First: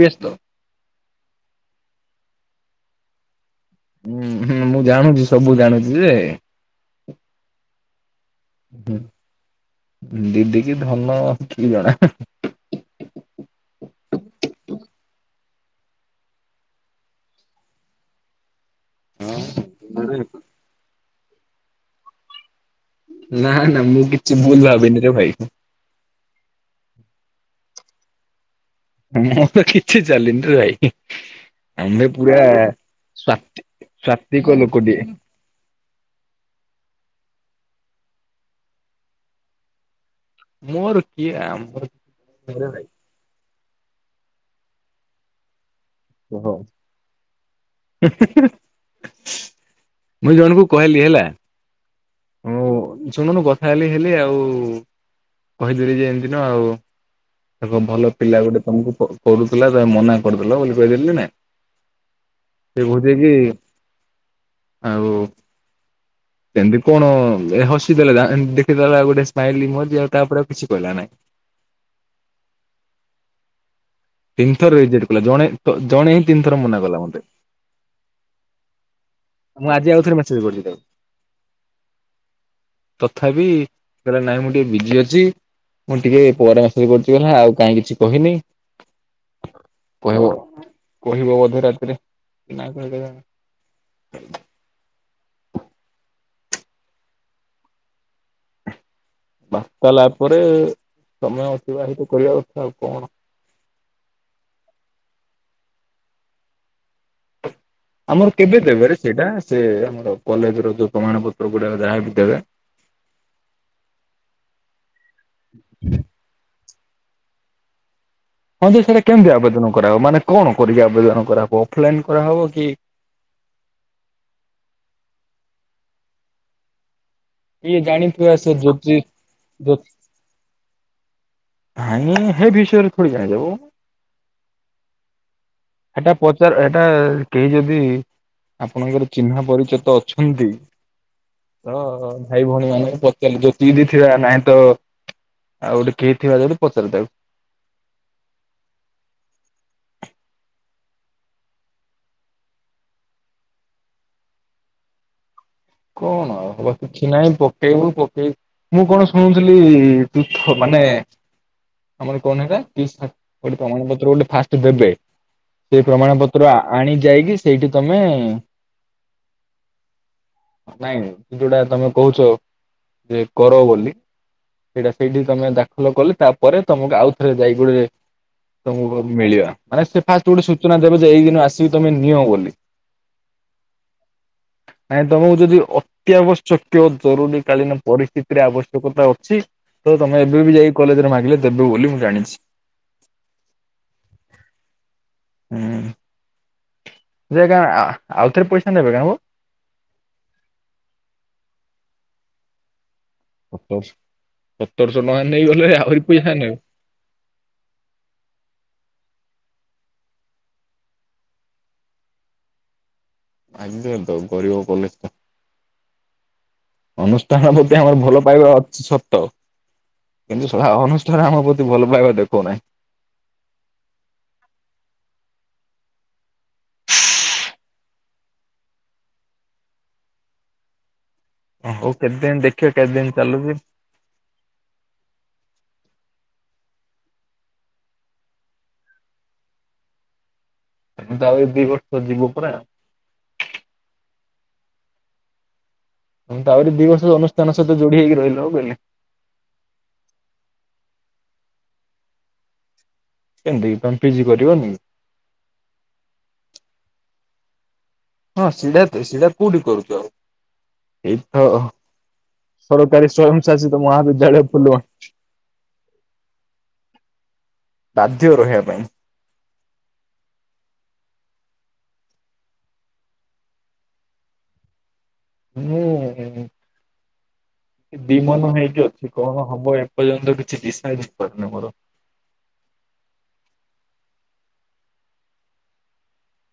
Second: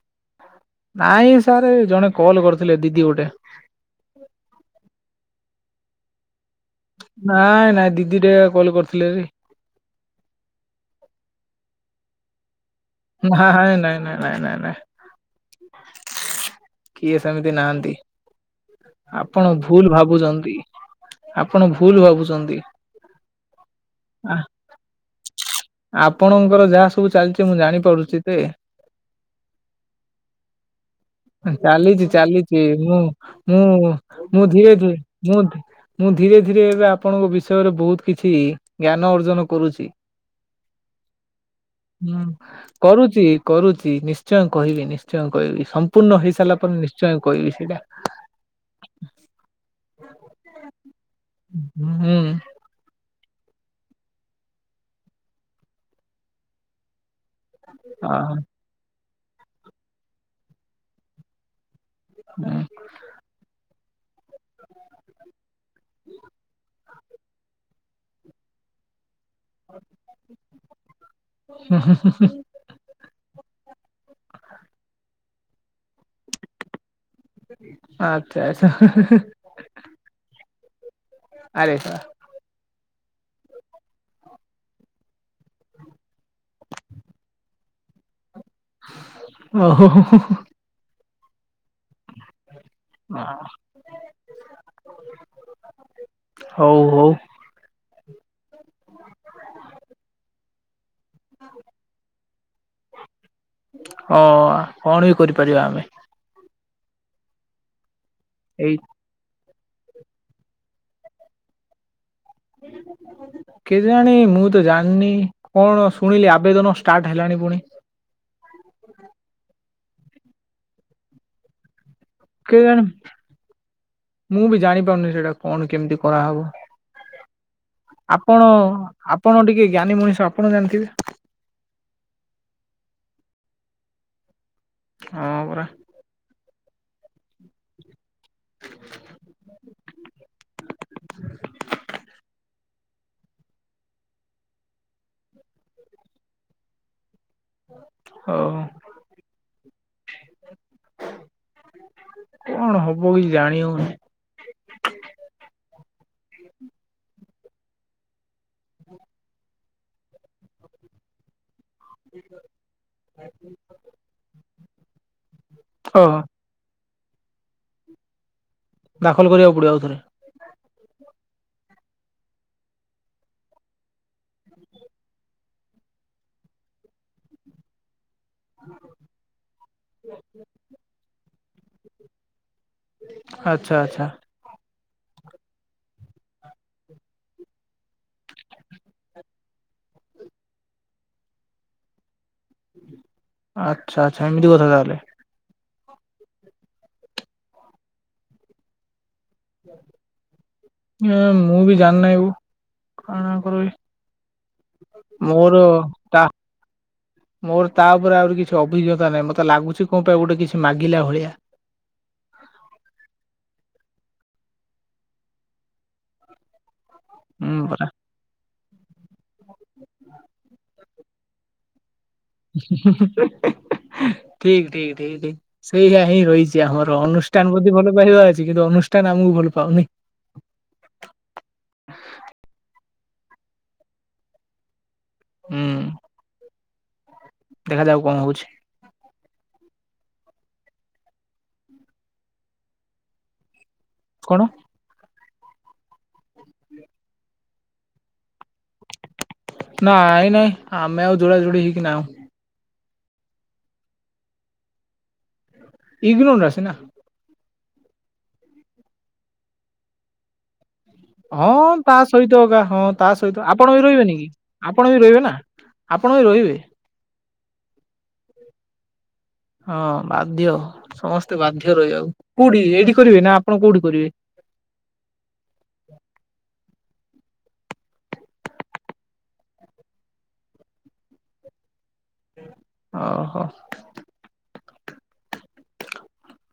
ବ୍ୟସ୍ତ। ନାଇଁ ସାରେ ଜଣେ କଲ୍ କରିଥିଲେ ଦିଦି ଗୋଟେ। ହୁ ହୁଁ ମୁଁ ଜାଣୁଛି ସବୁ ଜାଣୁଛି ଯେ। ନାଇଁ ନାଇଁ ଦିଦି ଟେ କଲ କରିଥିଲେରେ। ଦିଦି କି ଧନ ଠିକ୍ ଜଣା। ହଁ ହଁ ନାଇଁ ନାଇଁ ନାଇଁ ନାଇଁ ନାଇଁ। କିଏ ସେମିତି ନାହାଁନ୍ତି। ଆପଣ ଭୁଲ୍ ଭାବୁଛନ୍ତି। ଆପଣ ଭୁ୍ଲ୍ ଭାବୁଛନ୍ତି। ନା ନା ମୁଁ ଆ କିଛି ଭୁଲ୍ ଭାବିନିରେ ଭାଇ। ଆପଣଙ୍କର ଯାହା ସବୁ ଚାଲିଛି ମୁଁ ଜାଣିପାରୁଛି ତେ ହଁ ମୁଁ ତ କିଛି ଚାଲିନିରେ ଭାଇ। ଚାଲିଛି ଆମେ ପୁରା ଚାଲିଛି ମୁଁ ସ୍ଵାତି ମୁଁ ମୁଁ ସ୍ଵାତିକ ଧୀରେ ଧୀରେ ଲୋକଟିଏ। ମୁଁ ମୁଁ ଧୀରେ ଧୀରେ ଏବେ ଆପଣଙ୍କ ବିଷୟରେ ବହୁତ କିଛି ଜ୍ଞାନ ଅର୍ଜନ କରୁଛି। ମୋର କିଏ ଆମର ହୁଁ କିରେ ଭାଇ କରୁଛି। କରୁଛି ନିଶ୍ଚୟ କହିବି ନିଶ୍ଚୟ କହିବି। ସ ପୂର୍ଣ୍ଣ କହ ହେଇସାରିଲା ପରେ ନିଶ୍ଚୟ କହିବି ସେଇଟା। ମୁଇଁ ଜଣଙ୍କୁ କହିଲି ହେଲା। ହୁଁ ହୁଁ। ମୁଁ ଶୁଣୁନୁ କଥା ହେଲି ହେଲି ଆଉ କହିଦେଲି ଯେ ଏମିତି ତ ଆଉ। ତାକ ଭଲ ଅ ପିଲା ଗୋଟେ ତମୁକୁ ପଚିରୁଥୁଲା ତମେ ମନା କରିଦେଲ ବୋଲି କହିଦେଲି କି ନାଇଁ? ସେ କୋହୁଚି କି ଆଉ ସେମତି କଣ ଏ ହସି ଦେଲେ ରା ଦେଖିଦେଲା ଗୋଟେ ସ୍ମାଇଲ୍ ଇମୋଜି ଆଉ ତାପରେ ଆଉ କିଛି କହିଲା ନାଇଁ। ତିନି ଥର ରେଜିଡ଼଼୍ କଲା ଜଣେ ଜଣେ ହିଁ ତିନି ଥର ମନା କଲା ମତେ। ଆଚ୍ଛା ଆଚ୍ଛା ମୁଁ ଆଜି ଆଉଉଥରେ ମେସେଜ୍ କରିଚି ତାକୁ। ଆରେ ବାଃ। ତଥାପି କହିଲା ନାଇଁ ମୁଁ ଟିକେ ବିଜି ଅଛି। ମୁଁ ଟିକେ ପରେ ମେସେଜ୍ କରୁଚି ବୋଲେ ଆଉ କାଇଁ କିଛି କହିନେଇ। ଓ ହୋ ହୋ ହୋ ହୋ। କହିବ ବୋଧେ‌‌ ରା ରେ କି ନାଇଁ ପୁଣି କେଜାଣି ହଉ ହୋଉ। ବା କଲା ପରେ ସମୟ ଅତିବାହିତ କରିବା କଥା ଆଉ କଣ। କରିବା ଆମେ। ଆମର କେବେ ଏଇ ଦେବେରେ ସେଇଟା? ସେ ଆମର କଲେଜର ଯୋଉ ପ୍ରମାଣ ପତ୍ରଗୁଡ଼ାକ ଯାହାବି। ଦେବେ। କେ ଜାଣି ମୁଁ ତ ଜାଣିନି କଣ ଶୁଣିଲି ଆବେଦନ ଷ୍ଟାର୍ଟ ହେଲାଣି ପୁଣି। ହଁ ବେ ସେଟା କେମତି ଆବେଦନ କରାଅ ମାନେ କଣ କରିକି ଆବେଦନ କରାହବ ଅଫଲାଇନ୍ କେ ଜାଣ ମୁଁ ବି ଜାଣିପାରୁନି ସେଟା। କଣ କେମତି କରାହବ। କିଏ ଜାଣିଥିବା ଆପଣ ସେ ଜ୍ୟୋତି ଆପଣ ଟିକେ ଜ୍ଞାନୀ ମଣିଷ ଆପଣ ଜାଣିଥିବେ। ନାହିଁ ହେ ବିଷୟରେ କୋଉଠି ଜାଣି ହବ। ହଁ ପରା। ହେଟା ପଚାର ଏଟା କେହି ଯଦି ଆପଣଙ୍କର ଚିହ୍ନା ପରିଚିତ ଅଛନ୍ତି ତ ଭାଇ ଭୋଉଣୀମାନେ ପଚାରିଲି ଜ୍ୟୋତିଇଦି ଥିଅ ନାଇଁ ତ ଆଉ ଗୋଟେ କେ ଥିବା ଯଦି ପଚାରେ ତାକୁ। ହଉ। କଣ ହବ କିଛି ଜାଣିହୋଉନେଇ। କଣ ଆଉ ହବ କିଛି ନାଇଁ ପକେଇବୁ ପକେଇ ମୁଁ କଣ ଶୁଣୁଥୁଲି ପିଫ ମା ନେ ଆମର କଣ ହେଟା କିସା ବୋଇଲେ କଣ ଆମ [unintelligible] ଫାଷ୍ଟ ଦେବେ। ଯେ ଓହୋ ପ୍ରମାଣ ପତ୍ର ଆଣି ଯାଇକି ସେଇଠି ତମେ ଦାଖଲ କରିବାକୁ ପଡ଼ିବ ଆଉ ଥରେ। ନାଇଁ ଯୋଉଟା ତମେ କୋହୁଚ ଯେ କର ବୋଲି ସେଇଟା ସେଇଠି ତମେ ଦାଖଲ କଲେ ତାପରେ ତମୁକୁ ଆଉ ଥରେ ଯାଇ ଯୋଡ଼େ ତମୁକୁ ମିଳିବ। ମାନେ ସେ ଫାଷ୍ଟ ଗୋଟେ ସୂଚନା ଦେବେ ଯେ ଏଇ ଦିନ ଆସିକି ତମେ ନିଅ ବୋଲି। ଆଚ୍ଛା ଆଚ୍ଛା। ନାଇଁ ତମୁକୁ ଯଦି ଅତ୍ୟାବଶ୍ୟକୀୟ ଜରୁରୀ କାଳୀନ ପରିସ୍ଥିତିରେ ଆବଶ୍ୟକତା ଅଛି ତ ତମେ ଏବେ ବି ଯାଇ କଲେଜରେ ମାଗିଲେ ତେବେ ବୋଲି ମୁଁ ଜାଣିଛି। ଆଚ୍ଛା ଆଚ୍ଛା ଏମିତି କଥା ତାହେଲେ। ଉଁ ଯେ କାଏଁ ଆ ଆଉ ଥରେ ପଇସା ନେବେ କା ହୋ। ନାଁ ମୁଁ ବି ଜାଣିିନେଇ ଓ। କାଣା କରବି? ସତର ସତରଶହ ଟଙ୍କା ମୋର ନେଇଗଲେ ଆହୁରି ତା ପଇସା ନେବେ ମୋର ତାପରେ ଆହୁରି କିଛି ଅଭିଜ୍ଞତା ନାହିଁ ମ ତେ ଲାଗୁଛି କଁ ପାଇଁ ଗୋଟେ କିଛି ମାଗିଲା ଭଳିଆ। ଆଗିଅ ତ ଗରିଅ କଲେଜଟା। ଅନୁଷ୍ଠାନ ହୁଁ ପତି ପରା ଆମର ଭଲ ପାଇବା ଛି ସତ କିନ୍ତୁ ଶଳା ଅନୁଷ୍ଠାନ ଆମ ପ୍ରତି ଭଲ ପାଇବା ଦେଖଉନାହିଁ। ହିଁ ହିଁ ହିଁ ଠିକ୍ ଠିକ୍ ଠିକ୍। ସେଇୟା ହିଁ ରହିଛି ଆମର ଅନୁଷ୍ଠାନ ପ୍ରତି ଭଲ ପାଇବା ଅଛି। କିନ୍ତୁ ଅନୁଷ୍ଠାନ ଆମକୁ ଭଲ ପାଉନି। [inaudible] ଚାଲୁ ଫି ହୁଁ। ଦେଖାଯାଉ କଣ ହଉଛି। ଏ ତାଉ ଦି ବର୍ଷ ଯିବୁ ପରା। କଣ? ମୁଁ ତ ଆହୁରି ଦି ବର୍ଷ ଅନୁଷ୍ଠାନ ସହିତ ଯୋଡି ହେଇକି ରହିଲ ହଉ କହିଲି। ନାଇଁ ନାଇଁ ଆମେ ଆଉ ଯୋଡ଼ା ଯୋଡି ହେଇକି ନାହୁ। କେମତିକି ତମେ ପିଜି କରିବନି? ଇଗ୍ନୋ ଟା ସିନା। ହଁ ସିଢା ତ ସିଢା କୋଉଠି କରୁଚ? ହଁ ତା ସହିତ ଏକା ହଁ ସରକାରୀ ତା ସହିତ ସ୍ଵୟଂଶାସିତ ଆପଣ ବି ରହିବେନି କି ମହାବିଦ୍ୟାଳୟ ଫୁଲବାଣୀ ଆପଣ ବି ରହିବେ ନା। ଆପଣ ବି ରହିବେ। ବାଧ୍ୟ ରହିବା ପାଇଁ। ହଁ ବାଧ୍ୟ ସମସ୍ତେ ବାଧ୍ୟ ରହିବାକୁ। କୋଉଠି ଏଇଠି କରିବେ ନା ଆପଣ କୋଉଠି କରିବେ? [inaudible] ହୁଁ ହୁଁ। [inaudible] ଦି ମନ ହେଇକି ଅଛି କଣ ହବ ଏପର୍ଯ୍ୟନ୍ତ କିଛି ଦିଶାଇଡ ହେଇପାରୁନି ମୋର। ଓ ହୋ।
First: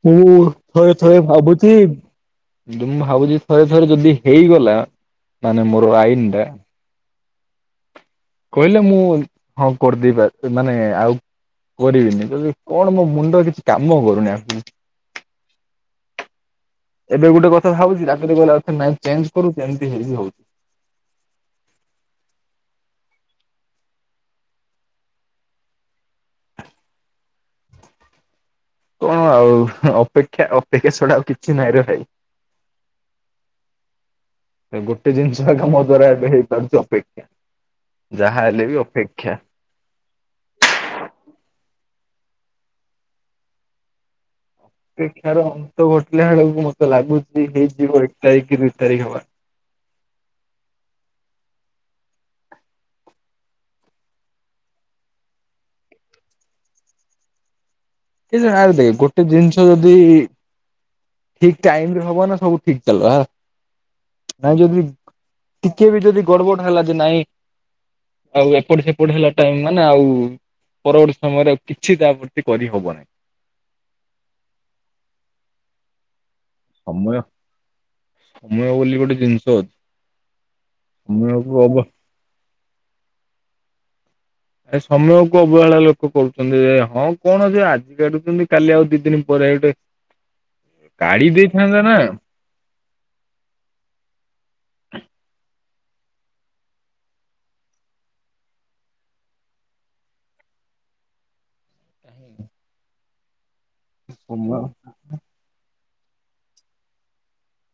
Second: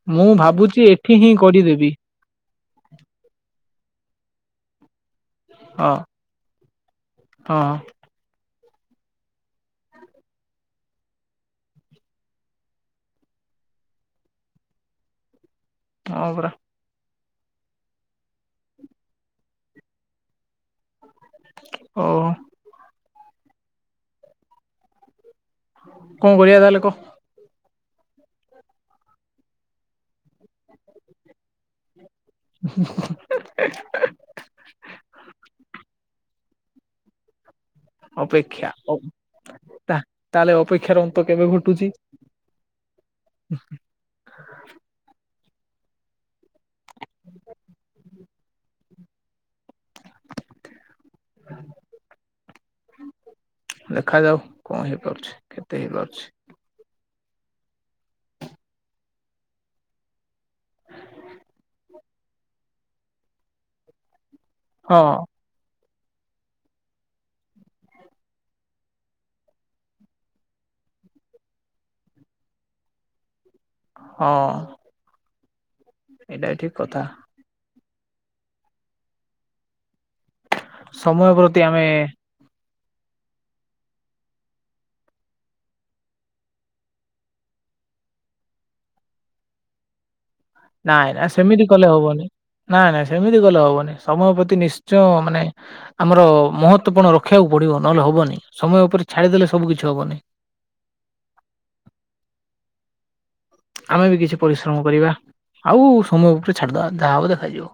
ମୁଁ ଭାବୁଛି ଥରେ ଏଠି ଥରେ ହିଁ ଭାବୁଛି କରିଦେବି ଭାବୁଛି ଥରେ ଥରେ ଯଦି ହେଇଗଲା ମାନେ ମୋର ହଁ ଆଇନ୍ ଟା ହଁ। କହିଲେ ମୁଁ ହଁ କରିଦେଇ ପା ମାନେ ଆଉ କରିବିନି ଜଦି କଣ ମୋ ମୁଣ୍ଡ କିଛି କାମ କରୁନି ଆସିକି। ହଁ ପରା। ଏବେ ଗୋଟେ କଥା ଭାବୁଛି ରାତିରେ ଶୋଇଲା ବେଳକୁ ପୁଣି ନାଇ ଚେଞ୍ଜ କରୁଛି ଏମିତି ହେଇ ହେଉଛି। ଓ। କଣ କରିଆ ତାହେଲେ କହ। କଣ ଆଉ ଅପେକ୍ଷା ଅପେକ୍ଷା ଛଡା ଆ କିଛି ନାହିଁରେ ଭାଇ। ଏ ଗୋଟେ ଜିନିଷ ଏକା ମୋ ଦ୍ଵାରା ଏବେ ହେଇ [unintelligible] ଅପେକ୍ଷା। ଯାହା ହେଲେ ଅପେକ୍ଷା ବି ଓ ଅପେକ୍ଷା। ତା ତାହେଲେ ଅପେକ୍ଷାର ଅନ୍ତ କେବେ ଘଟ୍ ଟୁଛି। ଅପେକ୍ଷାର ଅନ୍ତ ଘଟିଲା ବେଳକୁ ମତେ ଲାଗୁଛି ହେଇଯିବ ଏ ଥାଇକି ରି ଥାଇକି ହେବା। [inaudible] ଦେଖାଯାଉ କଣ ହେଇପାରୁଛି କେତେ ହେଇପାରୁଛି। [unintelligible] ଦେଖ ଗୋଟେ ଜିନିଷ ଯଦି-ଇ-ଇ ଠିକ ଟାଇମରେ ହବ ନା ସବୁ ଠିକ ଚାଲିଲା ନାଇଁ ଯଦି ହଁ ଟିକେ ବି ଯଦି ଗଡବଡ ହେଲା ଯେ ନାଇଁ ଆଉ ଏପଟ ସେପଟ ହେଲା ଟାଇମ ମାନେ ଆଉ-ଉ-ଉ ପରବର୍ତ୍ତୀ ସମୟରେ ଆଉ କିଛି ତାପତ୍ତି କରିହବନହିଁ। ହଁ। ଏଇଟା ଠିକ କଥା। ମୁଁ ବୋଲି ଗୋଟେ ଜିନିଷ ଅ ସମୟ ପ୍ରତି ଆମେ ଏ ସମୟ କ ଅବହେଳା ଲୋକ କରୁଛନ୍ତି ଯେ ହଁ କଣ ଯେ ଆଜି କାଟୁଛନ୍ତି କାଲି ଆଉ ଦି ଦିନ ପରେ [unintelligible] ନାଇଁ ନା କାଢି ସେମିତି ଦେଇଥାନ୍ତା କଲେ ନା ହବନି। ନାଇଁ ନାଇଁ ସେମିତି କଲେ ହବନି ସମୟ ପ୍ରତି ନିଶ୍ଚୟ ମାନେ। ଆମର ମହତ୍ୱ ପଣ ରଖିବାକୁ ପଡିବ ନହେଲେ ହବନି ସମୟ ଉପରେ ଛାଡ଼ିଦେଲେ ସବୁ କିିଛି ହବନି। କାହିଁକି? ଆମେ ବି କିଛି ପରିଶ୍ରମ କରିବା। ଆଉ ସମୟ ଉପରେ ଛାଡିଦବା ଯାହା ହବ ଦେଖାଯିବ।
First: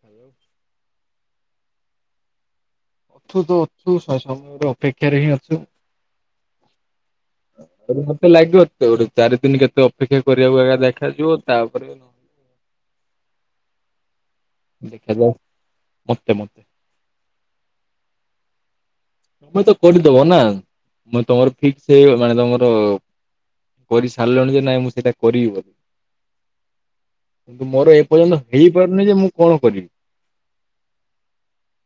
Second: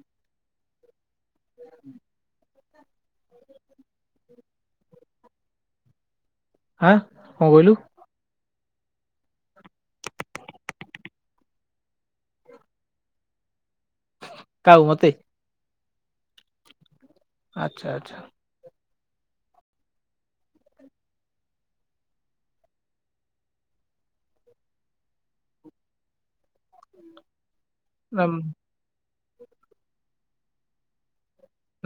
ହାଲୋ। ଅଛୁ ତ ଅଛୁ ସ-ସମୟ ର ଅପେକ୍ଷାରେ ହିଁ ଅଛୁ। ଆଁ କଣ କହିଲୁ ତେବେ ମତେ ଲାଗିବ। ସେଉଠୁ ଚାରି ଦିନ କେତେ ଅପେକ୍ଷା କରିବାକୁ ଏକା ଦେଖାଯିବ ତାପରେ ନହେଲେ। କାହାକୁ ମତେ ଦେଖାଯାଉ ମତେ ମତେ। ଆଚ୍ଛା ଆଚ୍ଛା। ତମେ ତ କରିଦବ ନା ମୁଁ ତମର ଫିକ୍ସ ହେଇଗଲାଣି ତମର। କରି ସାରିଲେଣି ଯେ ନାଇଁ ମୁଁ ସେଇଟା କରିବି ବୋଲି। ହୁଁ। କିନ୍ତୁ ମୋର ଏପର୍ଯ୍ୟନ୍ତ ହେଇପାରୁନି ଯେ ମୁଁ କଣ କରିବି।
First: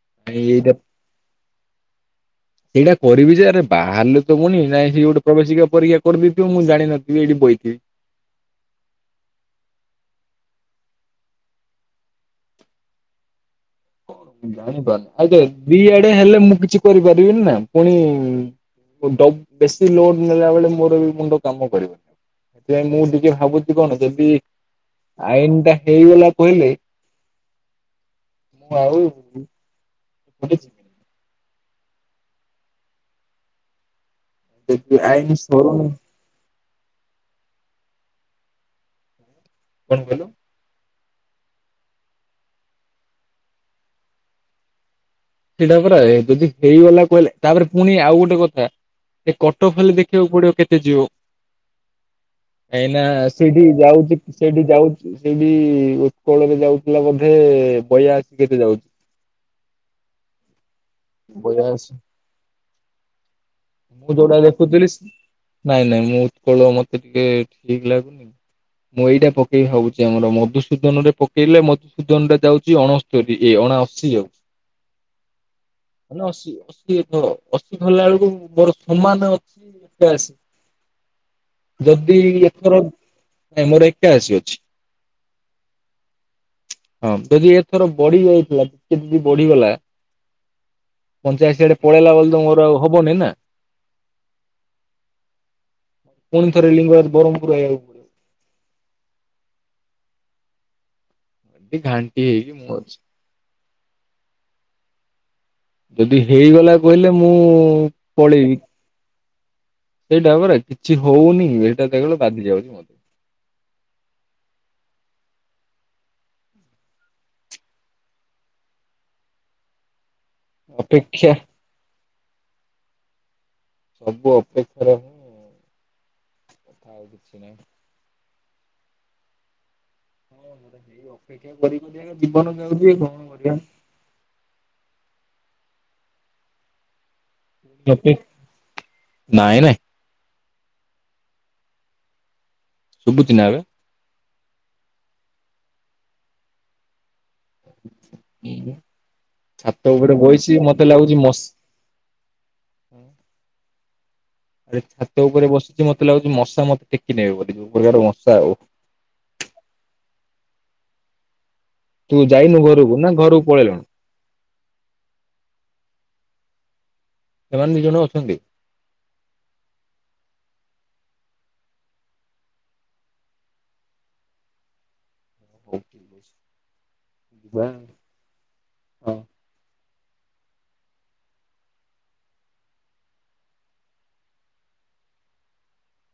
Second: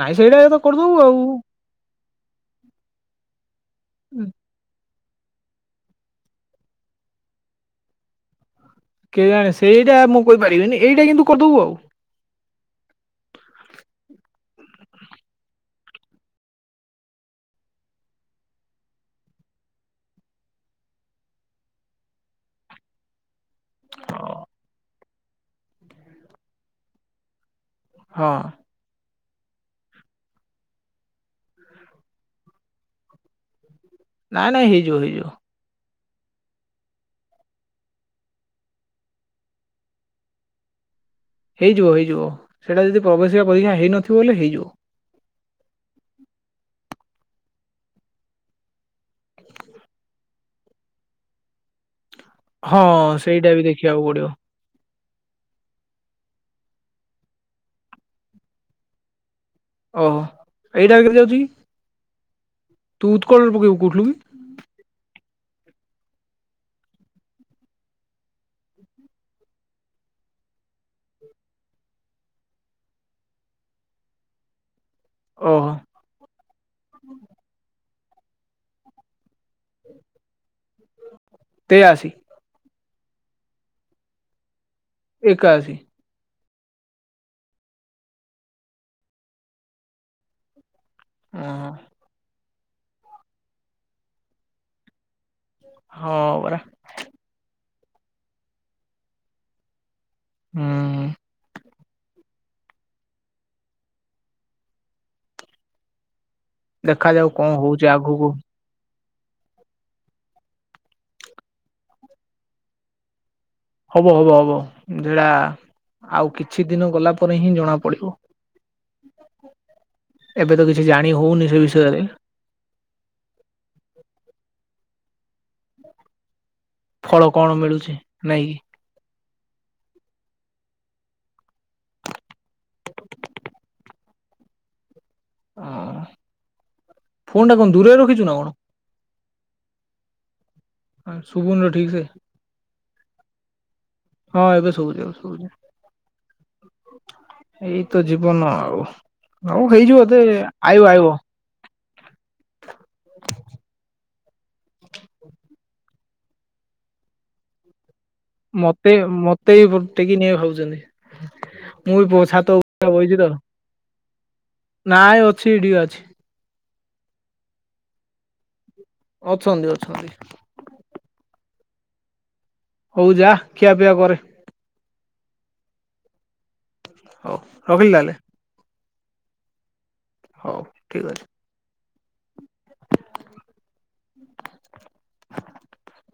ନାଇଁ ସେଇଟା ହି ତ କରିଦବୁ ଆଉ। ସେଇଟା କରିବି ଯେ ଆରେ ବାହାରିଲେ ତ ପୁଣି ନାଇଁ ସେ ପ୍ରବେଶିକା ପରୀକ୍ଷା କରିଦେଇଥିବ ମୁଁ ଜାଣିନଥିବି ଏଇଠି ବଇଥିବି। କେଜାଣେ ସେଇଟା ମୁଁ କହିପାରିବିନି ଏଇଟା କିନ୍ତୁ କରିଦବୁ ଆଉ। ହୁଁ। ଜାଣିପାରୁନି ଆଗେ ଦି ଆଡେ ହେଲେ ମୁଁ କିଛି କରିପାରିବିନି ନା ପୁଣି। [unintelligible] ବେଶୀ ଲୋଡ ନେଲା ବେଳେ ମୋର ବି ମୁଣ୍ଡ କାମ କରିବନି। ଏଥିପାଇଁ ମୁଁ ଟିକେ ଭାବୁଛି କଣ ଯଦି। ଆଇନ ଟା ହେଇଗଲା କହିଲେ। ହଁ ମୁଁ ଆଉ ଯିବିନି। ନାଇଁ ନାଇଁ ହେଇଯିବ [unintelligible] ହେଇଯିବ। ଆଇନି ସରୁନି। କଣ କହିଲୁ? ହେଇଯିବ ହେଇଯିବ ସେଇଟା ଯଦି ପ୍ରବେଶିକା ପରୀକ୍ଷା ହେଇନଥିବ ବେଲେ ହେଇଯିବ। ସେଟା ପରା ଯଦି ହେଇଗଲା କହିଲେ ତାପରେ ପୁଣି ଆଉ ଗୋଟେ କଥା। ଏ କଟଅଫ ଖାଲି ଦେଖିବାକୁ ପଡିବ କେତେ ଯିବ। ହ। ଏଇନା ସେଇଠି ଯାଉଛି ସେଇଠି ଯାଉ ସେଇଠି ଉତ୍କଳରେ ଯାଉଥିଲା ବୋଧେ ବାୟାଆଶି କେତେ ଯାଉଛି। ଓହୋ। ଏଇଟା କେମିତି ଯାଉଛି ବୟାଅଶୀ ତୁ ଉତ୍କଳରେ ପକେଇବୁ କହୁଥିଲୁ ମୁଁ କି ଯୋଉଟା ଦେଖୁଥିଲି ସ ନାଇଁ ନାଇଁ ମୁଁ ଉତ୍କଳ ମତେ ଟିକେ ଠିକ ଲାଗୁନି। ମୁଁ ଏଇଟା ପକେଇବି ଭାବୁଛି ଆମର ମଧୁସୂଦନ ରେ ପକେଇଲେ ମଧୁସୂଦନ ରେ ଯାଉଛି ଅଣସ୍ତରୀ ଇଏ ଅ ଅଣାଅଶୀ ଆଉ। [inaudible] ଓହୋ ଅଣାଅଶୀ ଅଶୀ ଅ ଅଶୀ ଧରିଲା ବେଳକୁ। ମୋର ସମାନ ଅଛି ଏକାଅଶୀ। ତେୟାଅଶୀ ଯଦି ଏଥର ନାଇ ମୋର ଏକାଅଶୀ ଅଛି। ଏକାଅଶୀ। ହଁ ଯଦି ଏଥର ବଢି ଯାଇଥିଲା ଯଦି ବଢିଗଲା। ପଞ୍ଚାଅଶୀ ଓହୋ ଆଡ଼େ ପଳେଇଲା ବେଲେ ତ ମୋର ଆଉ ହବନି ନା। ହଁ। ପୁଣି ପରା ଥରେ ଲିଙ୍ଗରାଜ ବ୍ର୍ମପୁର ଆଉ ହୁଁ। ଏ ଘାଣ୍ଟି ହେଇ ମ ଯଦି ହେଇଗଲା କହିଲେ ଦେଖାଯାଉ ମୁଁ କଣ ହଉଛି ଆଗକୁ ପଳେଇବି ସେଇଟା ପରା କିଛି ହଉନି ଏଇଟା କେବଳ ବାଧି ଯାଉଛି ମ ହବ ହବ ହବ ଯା ଆଉ କିଛି ଦିନ ଗଲା ପରେ ହିଁ ଜଣା ପଡିବ। ଏବେ ତ କିଛି ଜାଣି ଅପେକ୍ଷା ହଉନି ସେ ବିଷୟରେ ସବୁ ଅପେକ୍ଷା ର ଫଳ କଣ ମିଳୁଛି ନାଇଁ କିି ହଁ ଗୋଟ ହେଇ ଅପେକ୍ଷା [inaudible] କରି ଜୀବନ ଯାଉଛି କଣ କରିବା ଅଁ ଫୋନ୍ ଟା କଣ ଦୂରେରେ ରଖିଛୁ ନା କଣ? ନାଇଁ ନାଇଁ ହ ଶୁବୁନି ତ ଠିକ୍ ସେ ଶୁଭୁଛି ନା ଏବେ ହଁ ଏବେ ସବୁଛି ସବୁଛି ଏଇତ ଜୀବନ ଆଉ ଆଉ ଛାତ ହେଇଯିବ ଉପରେ ଏତେ ବଇଛି ଆଇବ ଆଇବ ହୁଁ। ଆରେ ଛାତ ଉପରେ ବସିଛି ମତେ ଲାଗୁଛି ମଶା ମତେ ଟେକି ନେବେ ବୋଲି ଯୋଁ ପ୍ରକାର ମଶା। ଆଉ। ମତେ ମତେ ବି ଟକିକି ନେବେ ଭାବଛନ୍ତି। ମୁଁ ବି ତୁ ପ ଯାଇନୁ ଘରକୁ ଛାତଉପରେ ନା ବଇଛି ତ ଘରକୁ ପଳେଇଲୁଣି ନାଇଁ ଅଛି ଏଇଠି କି ଅଛି ଏମାନେ ଦିଇ ଜଣ ଅଛନ୍ତି। ଅଛନ୍ତି ଅଛନ୍ତି। ହଉ ଯା ଖିଆ ପିଆ କରେ। ହୁ। ହଉ ରଖିଲି ତା ହେଲେ। ହଉ। ହଉ ଠିକ ଅଛି। [unintelligible]